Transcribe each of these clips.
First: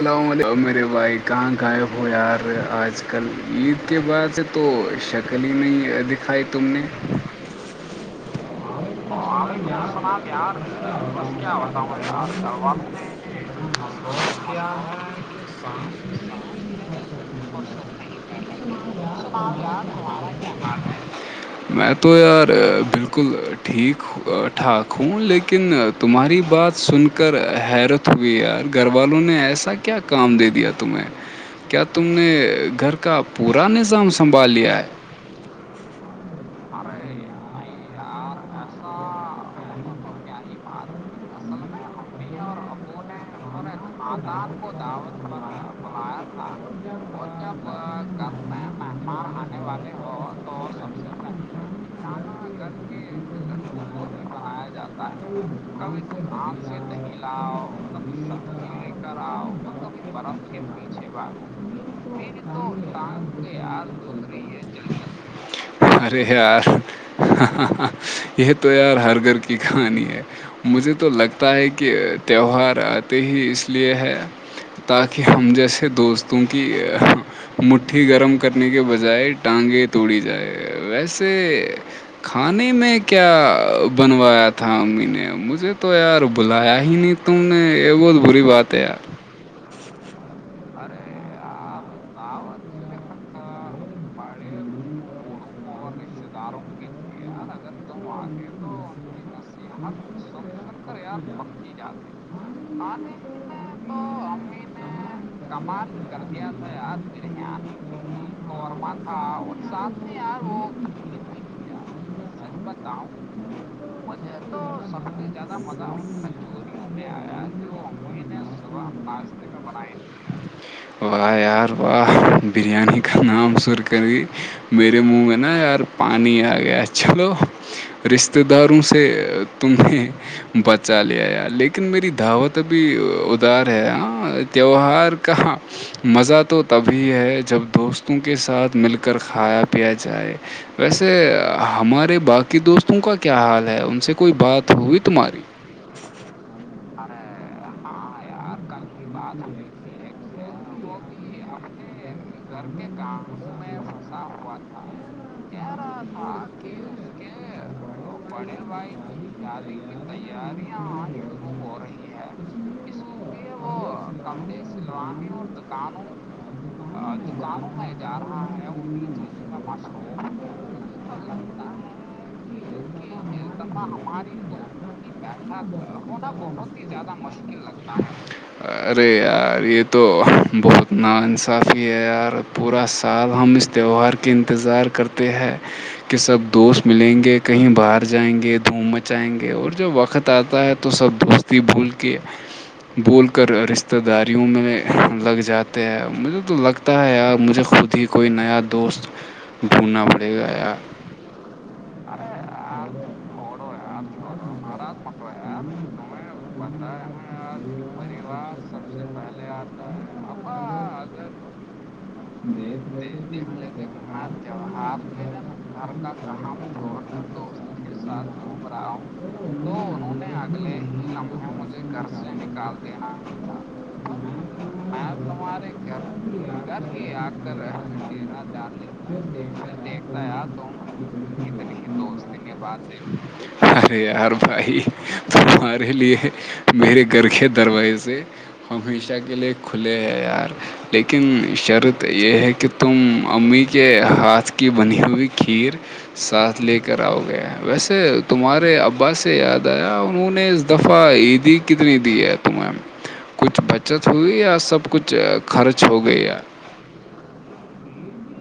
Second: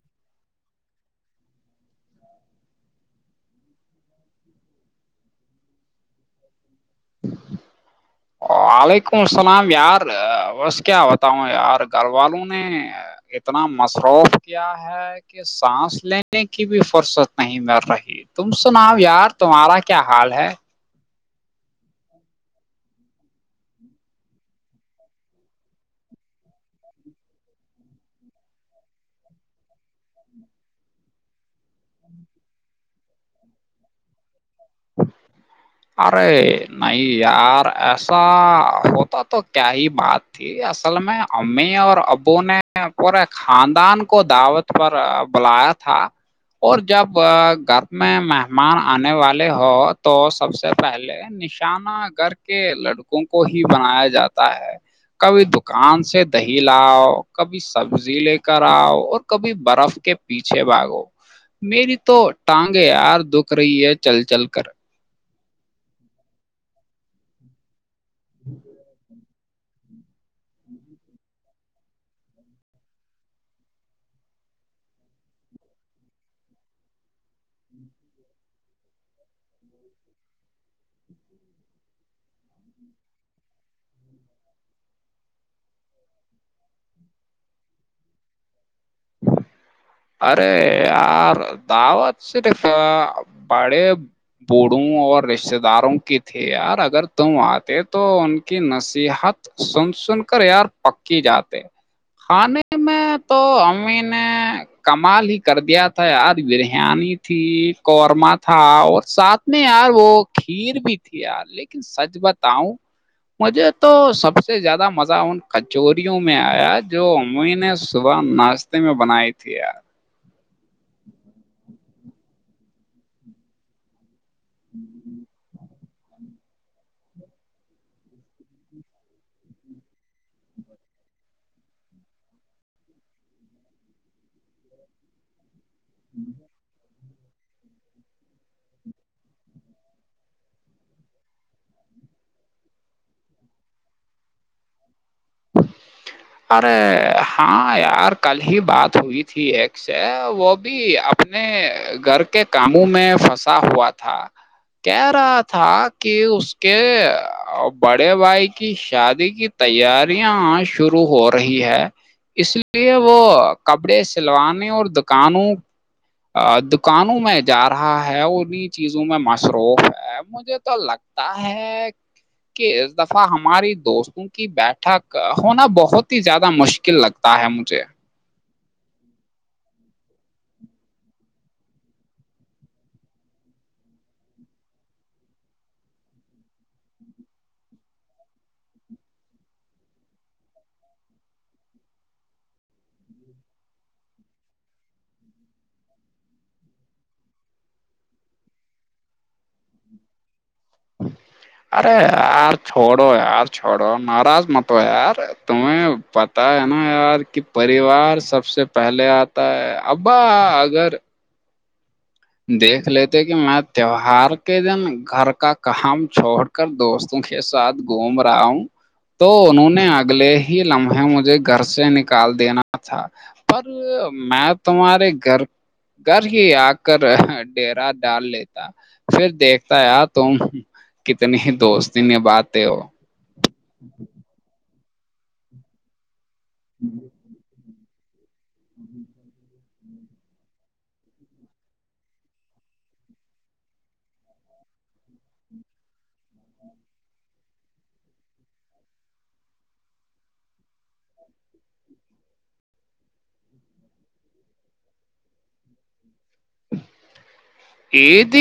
اللام علیکم مرے بھائی کہاں غائب ہو یار آج کل عید کے بعد اسے تو شکل ہی نہیں دکھائی تم نے وعلیکم السلام یار بس کیا بتاؤں یار گھر والوں نے اتنا مصروف کیا ہے کہ سانس لینے کی بھی فر نہیں مر رہی تم سناؤ یار تمہارا کیا حال ہے م تو یار بالکل ٹھیک [unintelligible] ٹھاک ہوں لیکن تمہاری بات سن کر حیرت ہوئے یار گھر والوں نے ایسا کیا کام دے دیا تمہیں کیا تم نے گھر کا پورا نظام سنبھال لیا ہے ارے نہیں یار ایسا ہوتا تو کیا ہی بات ت اصل میں امی اور ابو نے پور [unintelligible] خاندان کو دعوت پر بلایا تھا اور جب گھر میں مہمان آنے والے ہ تو سب سے پہلے نشانہ گھر کے لڑکوں کو ہی بنایا جاتا ہے تا ہے کبھی کبھی دکان سے تم نام دہی سے لاؤ کبھی کلاؤ سبزی ت کر لے کر اور آؤ کبھی برف کے ک [inaudible] م بھاگو پیچھے میری تو بھر ٹانگیں یار دکھ رہی ہے تو دو چل چل رہ کر ہے [inaudible] ارے یار یہ تو یار ہر گھر کی کہانی ہے مجھے تو لگتا ہے کہ تہوار آتے ہی اس لیے ہے تاکہ ہم جیسے دوستوں کی مٹھی گرم کرنے کے بجائے ٹانگیں توڑی جائے ویسے کھانے میں کیا بنوایا تھا تھا امی نے مجھے تو یار بلایا ہی نہیں تم نے یہ بہت بری بات ہے یار ارے یار دعوت سے د بڑے بوھو اور رشتتے داروں کی تھی یار اگر تم آتے تو ان کی نصیحت سن سن کر یار پکی جاتے کھانے میں تو امی نے کمال ہی کر دیا تھا یاج بریانی تھی قورمہ تھا اور ساتھ میں یار وہ کھیر بھی تھی یار لیکن سچ بتاؤں مجھے تو سب سے سب سے زیادہ مزہ ان کچوریوں میں آیا جو ا نے صبح ناشتے میں بنائی تھی ت [unintelligible] واہ یار واہ بریانی کا نام سر کری میرے منہ میں نا یار پانی آ گیا چلو رشتے داروں سے سے تم نے [unintelligible] بچا لیا یار لیکن میری دعوتبھی ادار ہے ہاں تیوہار کہاں مزہ تو تبھی ہے جب دوستوں کے ساتھ مل کر کھایا پیا جائے ویسے ہمارے باقی دوستوں کا کیا حال ہے ان سے کوئی بات ہوئی تمہاری ارے ہاں یار کل ہی بات ہوئی تھی ایک سے وہ بھی اپنے گھر کے کاموں میں پھنسا ہوا تھا کہہ رہا تھا [unintelligible] کہ اس کے بڑے بھائی کی شادی کی تیاری شروع ہو رہی ہے اس لیے وہ کپڑے سلوانے اور دکانوں دکانوں میں جا رہا ہے انی چیزوں میں مصروف ہے مجھے تو لگتا ہے کہ اس دفعہ ہماری دوستوں کی بیٹھ ہونا بہت ہی زیادہ مشکل لگتا ہے مجھے [unintelligible] [inaudible] ارے یار یہ تو بہت نا انصافی ہے یار پورا سال ہم اس تہوہار کے انتظار کرتے ہیں کہ سب دوست ملیں گے کہیں باہر جائیں گے دھوم مچائیں گے اور جب وقت آتا ہے تو تو سب دوستی بول کے بول کر رشتہ داریوں میں لگ جاتے ہیں مجھے تو لگتا پتا ہے یار مجھے خود ہی کوئی نیا دوست ڈھونڈنا پڑے گا یار ارے یار چھوڑو یار چھوڑو ناراض مت یار تمیں ہوتا ہے نا یار کہ پریوار سب سے پہلے آتا ہے ابا اگر دیکھ لیتے کہ میں تہوار کے دن گھر کا کام چھوڑ کر دوست کے ساتھ گھوم رہا ہوں تو انہوں نے اگلے ہی لمحے مجھے گھر سے نک کال دینا تھا پر میں تمہارے گھر گھر ہی آ کر کر دا ڈیرا ڈال لیتا جان پھر یار تم دیکھتا تو کتنی طریح دوستی دوست نے [inaudible] نبھاتے ہو بات ارے یار بھائی تمہارے لیے میرے گھر ک دروزے ہمیشہ کے لیے کھلے ہیں یار لیکن شرط یہ ہے کہ تم امی کے ہاتھ کی بنی ہوئی کھیر ساتھ لے کر آؤ گے ویسے تمہارے ابا سے یاد آیا انہوں نے دفعہ عیدی کتنی دی ہے تمہیں کچھ بچت ہوئی یا سب کچھ خرچ ہو گئی ہے ا د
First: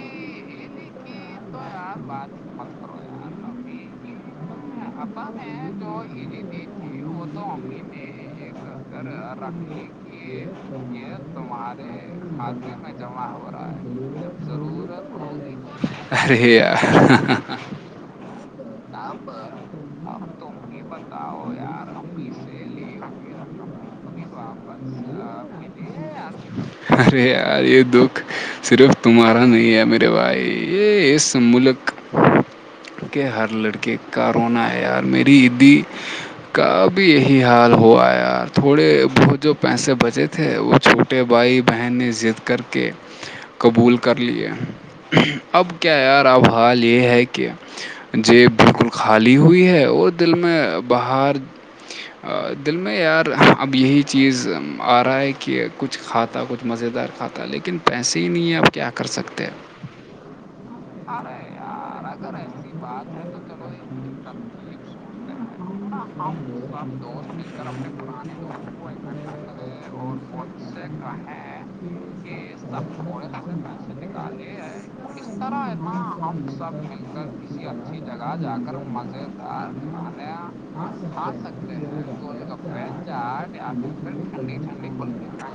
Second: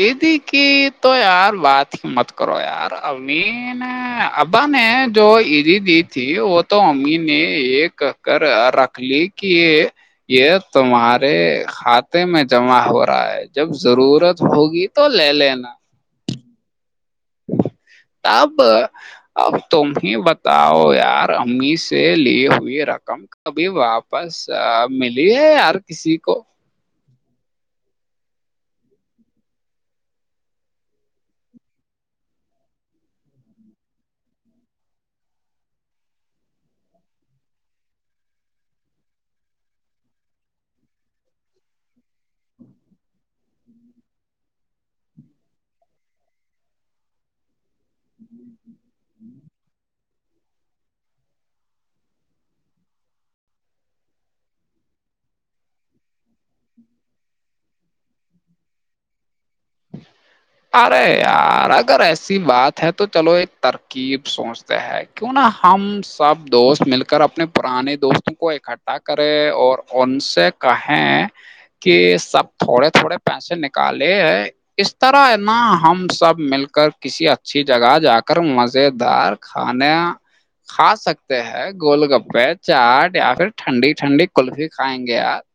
ایدی کی تو یار بات ہی مت کرو یار ام نے ابا نے جو عیدی دی تھی وہ تو اممی نے ایک کر رکھ لی کہ یہ یہ تمہارے کھاتے جمع ہو رہا ہے جب ضرورت ہوگی تو لے لینا ارے یار آپ اب تمیں بتاؤ یار امی سے لی ہوئی رقم کبھی واپس ملی ہے یار کسی کو ارے یار یہ دکھ صرف تمہارا نہیں ہے میرے بھائی یہ اس ملک کہ ہر لڑکے کا رونا ہے یار میری عیدی کا بھی یہی حال ہو آیا تھوڑے بہت جو پیسے بچے تھے وہ چھوٹ چھوٹے بھائی بہن نے ضد کر کے قبول کر لیے اب کیا یار اب حال یہ ہے کہ جیب بالکل خالی ہوئی ہے وہ دل میں باہر دل میں یار اب یہی چیز آ رہا ہے کہ کچھ کھاتا کچھ مزے دار کھاتا لیکن پیسے ہی نہیں ہیں آب کیا کر سکتے ارے یار اگر ایسی بات ہے تو چلو ایک ترکیب سوچتے ہیں کیوں نہا ہم سب دوست مل کر اپنے پرانے دوستوں کو اکٹھا کرے اور ان سے کہیں کہ سب تھوڑے تھوڑے پیسے نکالے اس طرح ن ہم سب مل کر کسی اچھی جگہ جا کر مزیدار کھانا کھا سکتے ہیں گول گپے چاٹ یا پھر ٹھنڈی ٹھنڈی کلفی کھائیں گے یار [inaudible]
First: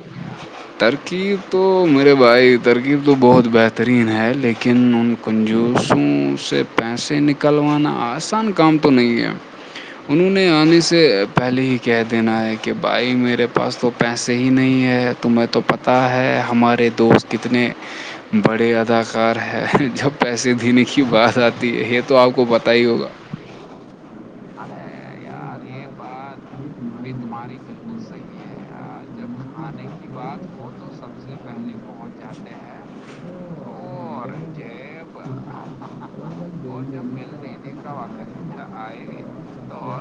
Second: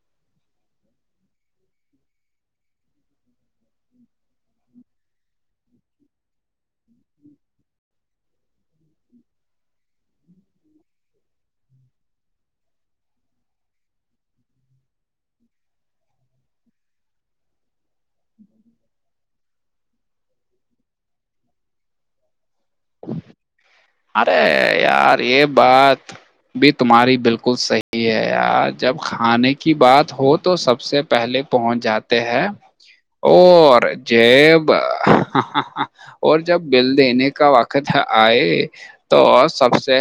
ترکیب تو میرے بھائی ترکیب تو بہت بہترین ہے لیکن ان کنجوسوں سے پیسے نکلوانا آسان کام تو نہیں ہے انہوں نے آنے سے پہلے ہی کہہ دینا ہے کہ بھائی میرے پاس تو پیسے ہی نہیں ہے تمہیں تو پت ہے ہمارے دوست کتنے بڑے اداکار ہے جب پیسے دینے کی بات آتی ہے یہ تو آپ کو پتا تائی ہوگا ارے یار یہ بات بھی تمہاری بالکل صحی ہے یار جب کھانے کی بات ہو تو سب سے پہلے پہنچ جاتے ہیں اور جیب اور جب بل دینے کا وقت آئے تو سب سے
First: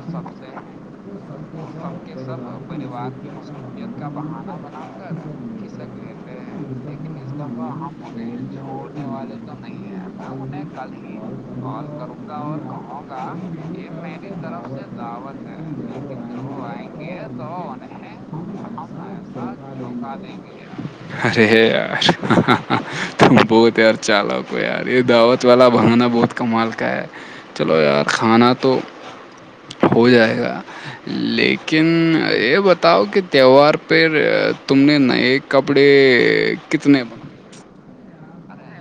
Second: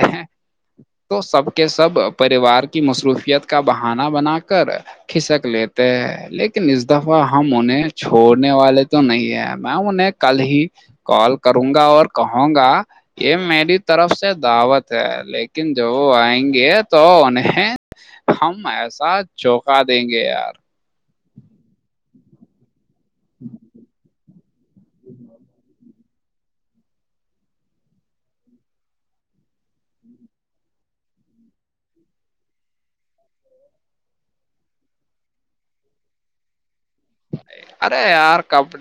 تو سب کے سب پریوار کی مصروفیت کا بہانا بنا کر کھسک لیتے لیکن اس دفعہ ہم انہیں چھوڑنے والے تو نہیں ہیں میں انہیں کل ہی کال کروں گا اور کہوں گا یہ میری طرف سے دعوت ہے لیکن جو آئیں گے تو انہیں ہم ایسا چوکا دیں گے یار ارے یار تم بہت یار چالک ہو یار یہ دعوت والا بہانا بہت کمال کا ہے چلو یار کھانا تو ہو جائے گا لیکن یہ بتاؤ کہ تہوار پہ تم نے نئے کپڑے کتنے بند ارے یار کبڑ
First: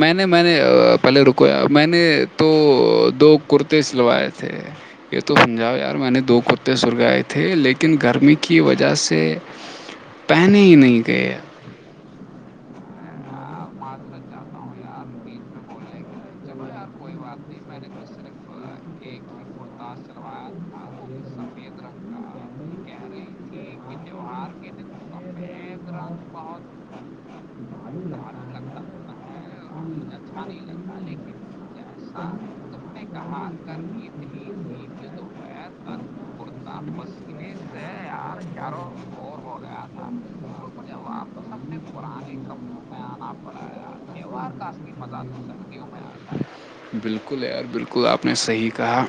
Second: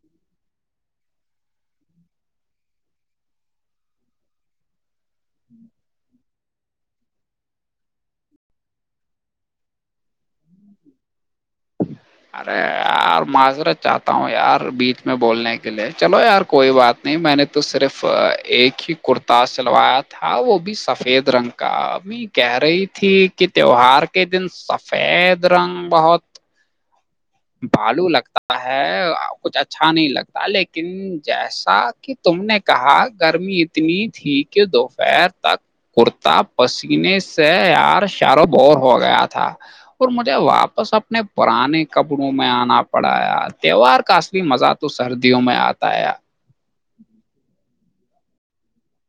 میں نے میں نے پہلے رکویا میں نے تو دو کرتے سلوائے تھے یہ تو سمجھاؤ یار میں نے دو کتے سرگائے تھے لیکن گرمی کی وجہ سے پہنے ہی نہیں گئے ارے یار معذرت چاہتا ہوں یار بیچ میں بولنے کے لیے چلو یار کوئی بات نہیں میں نے تو صرف ایک ہی کرتا سلوایا تھا وہ بھی سفید رنگ کا اب کہہ رہی تھی کہ تیوار کے دن سفید رنگ بہت بالو لگتا ہے کچھ اچھا نہیں لگتا لیکن جیسا کہ تم نے کہا گرمی اتنی تھی کہ دوپہر تک کورتا پسینے سے ار چاروں بور ہو گیا تھا اور مجھے واپس اپنے پرانے کپڑوں میں آنا پڑا ہے تہوار کا اصلی مزہ تو سردیوں میں آتا ہے بالکل یار بالکل آپ نے صحیح کہا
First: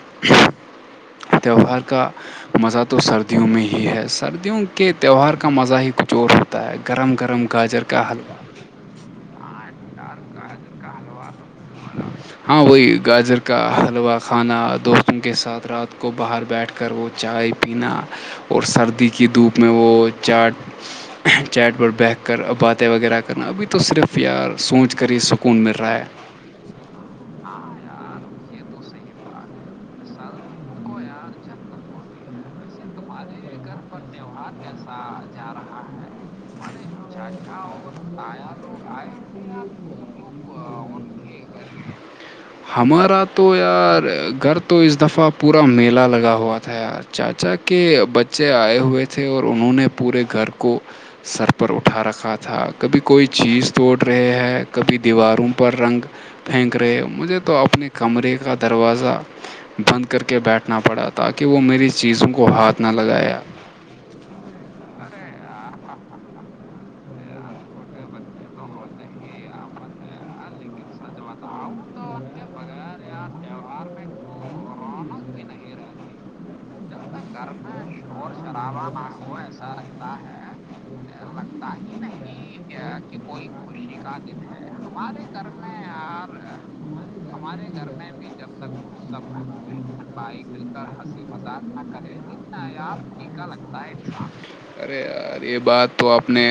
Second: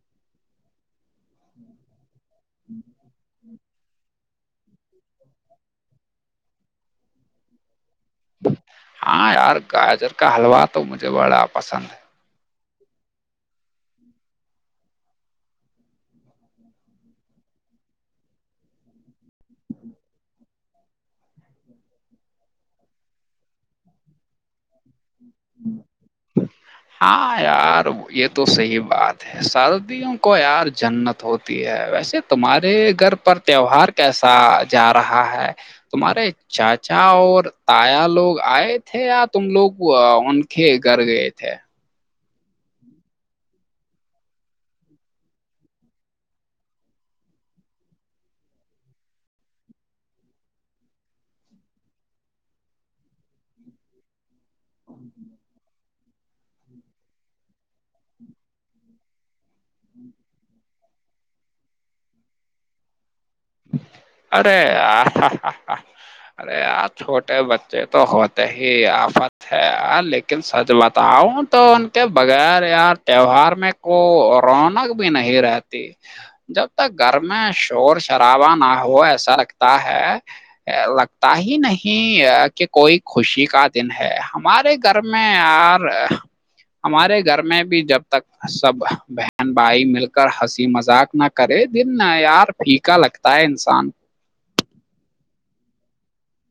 تہوار کا مزہ تو سردیوں میں ہی ہے سردیوں کے تہوار کا مزہ ہی کچھ اور ہوتا ہے گرم گرم گاجر کا حلوہ ہاں یار گاجر کا حلوا تو مجھے بڑا پسند ہے ہاں وہی گاجر کا حلوہ کھانا دوستوں کے ساتھ رات کو باہر بیٹھ کر کر وہ چائے پینا اور سردی کی دھوپ میں وہ چاٹ چیٹ پر بیٹھ کر اب باتیں وغیرہ کرنا ابھی تو صرف پ یار سوچ کر ہی سکون مل رہا ہے ہاں یار یہ تو صحی بات ہے سدیوں کو یار جنت ہوتی ہے ویسے تمہارے گھر پر تیوہار کیسا جا رہا ہے تمہارے چاچا اور تایا لوگ آئے تھے یا تم لوگ تھے گھر گئے تھے [unintelligible] ہمارا تو یار گھر تو اس دفعہ پورا میلہ لگا ہوا تھا یار چاچا کے بچے آئے ہوئے تھے اور انہوں نے پورے گھر کو سر پر اٹھا رکھا تھا کبھی کوئی چیز توڑ رہے ہے کبھی دیواروں پر رنگ پھینک رہے ہو مجھے تو اپنے کمرے کا دروازہ بند کر کے بیٹھنا پڑا تاکہ وہ میری چیزوں کو ہاتھ نہ لگایا ارے یار ارے ار چھوٹے بچے تو ہوتے ہی آفت ہے لیکن لیکن سچ بتاؤں تو ان کے بغیر یار تہوار میں کو رونق بھی نہیں رہتی جب تک گھر میں شور سے ا نہ ہو ایسا لگتا ہے لگتا ہی نہیں کہ کوئی خوشی کا دن ہے ہمارے گھر میں یار ہمارے گھر میں بھی جب تک سب بہن بھائی مل کر ہنسی مذاق نہ کرے دن ار پھیکا لگتا ہے لگتا انسان ہے ارے یار یہ بات تو آپ نے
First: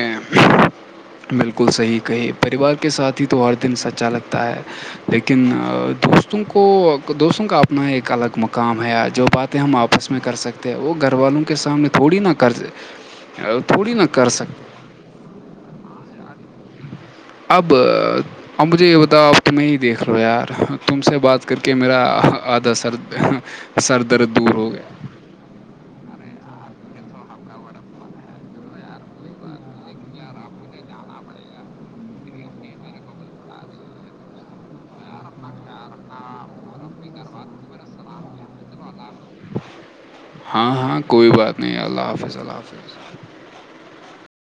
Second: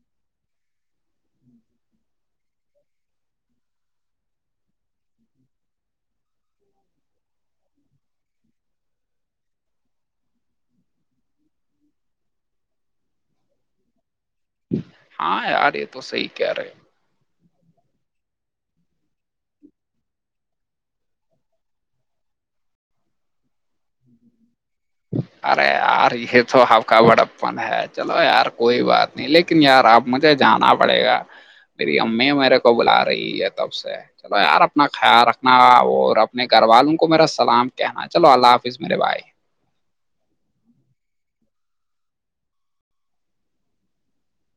بالکل صحیح کہی پریوار کے ساتھ ہی تو ہر دن سچا لگتا ہے لیکن دوستوں کو دوستوں کا اپنا ایک الگ مقام ہے جو بات ہم آپس میں کر سکتے ہیں وہ گھر والوں کے سامنے تھوڑی نہا کر تھوڑی نہ کر سکتے ہاں آارے تو صحی کہہ رہے اب اب مجھے یہ بتاؤ آپ تمہیں ہی دیکھ رہو ہو یار تم سے بات کر کے میرا آدھا سر سر درد دور ہو گیا ارے یار یہ تو آپ کا بڑاپن ہے چلو یار کوئی بات نہیں لیکن یار اب مجھے جانا پڑے گا میری امی میرے کو بلا رہی ہے تب سے چلو یار اپنا خیال رکھنا اور اپنے گھر والوں کو میرا سلام کہنا چلو اللہ حافظ میرے بھائے ہاں ہاں کوئی بات نہیں اللہ حافظ اللہ حافظ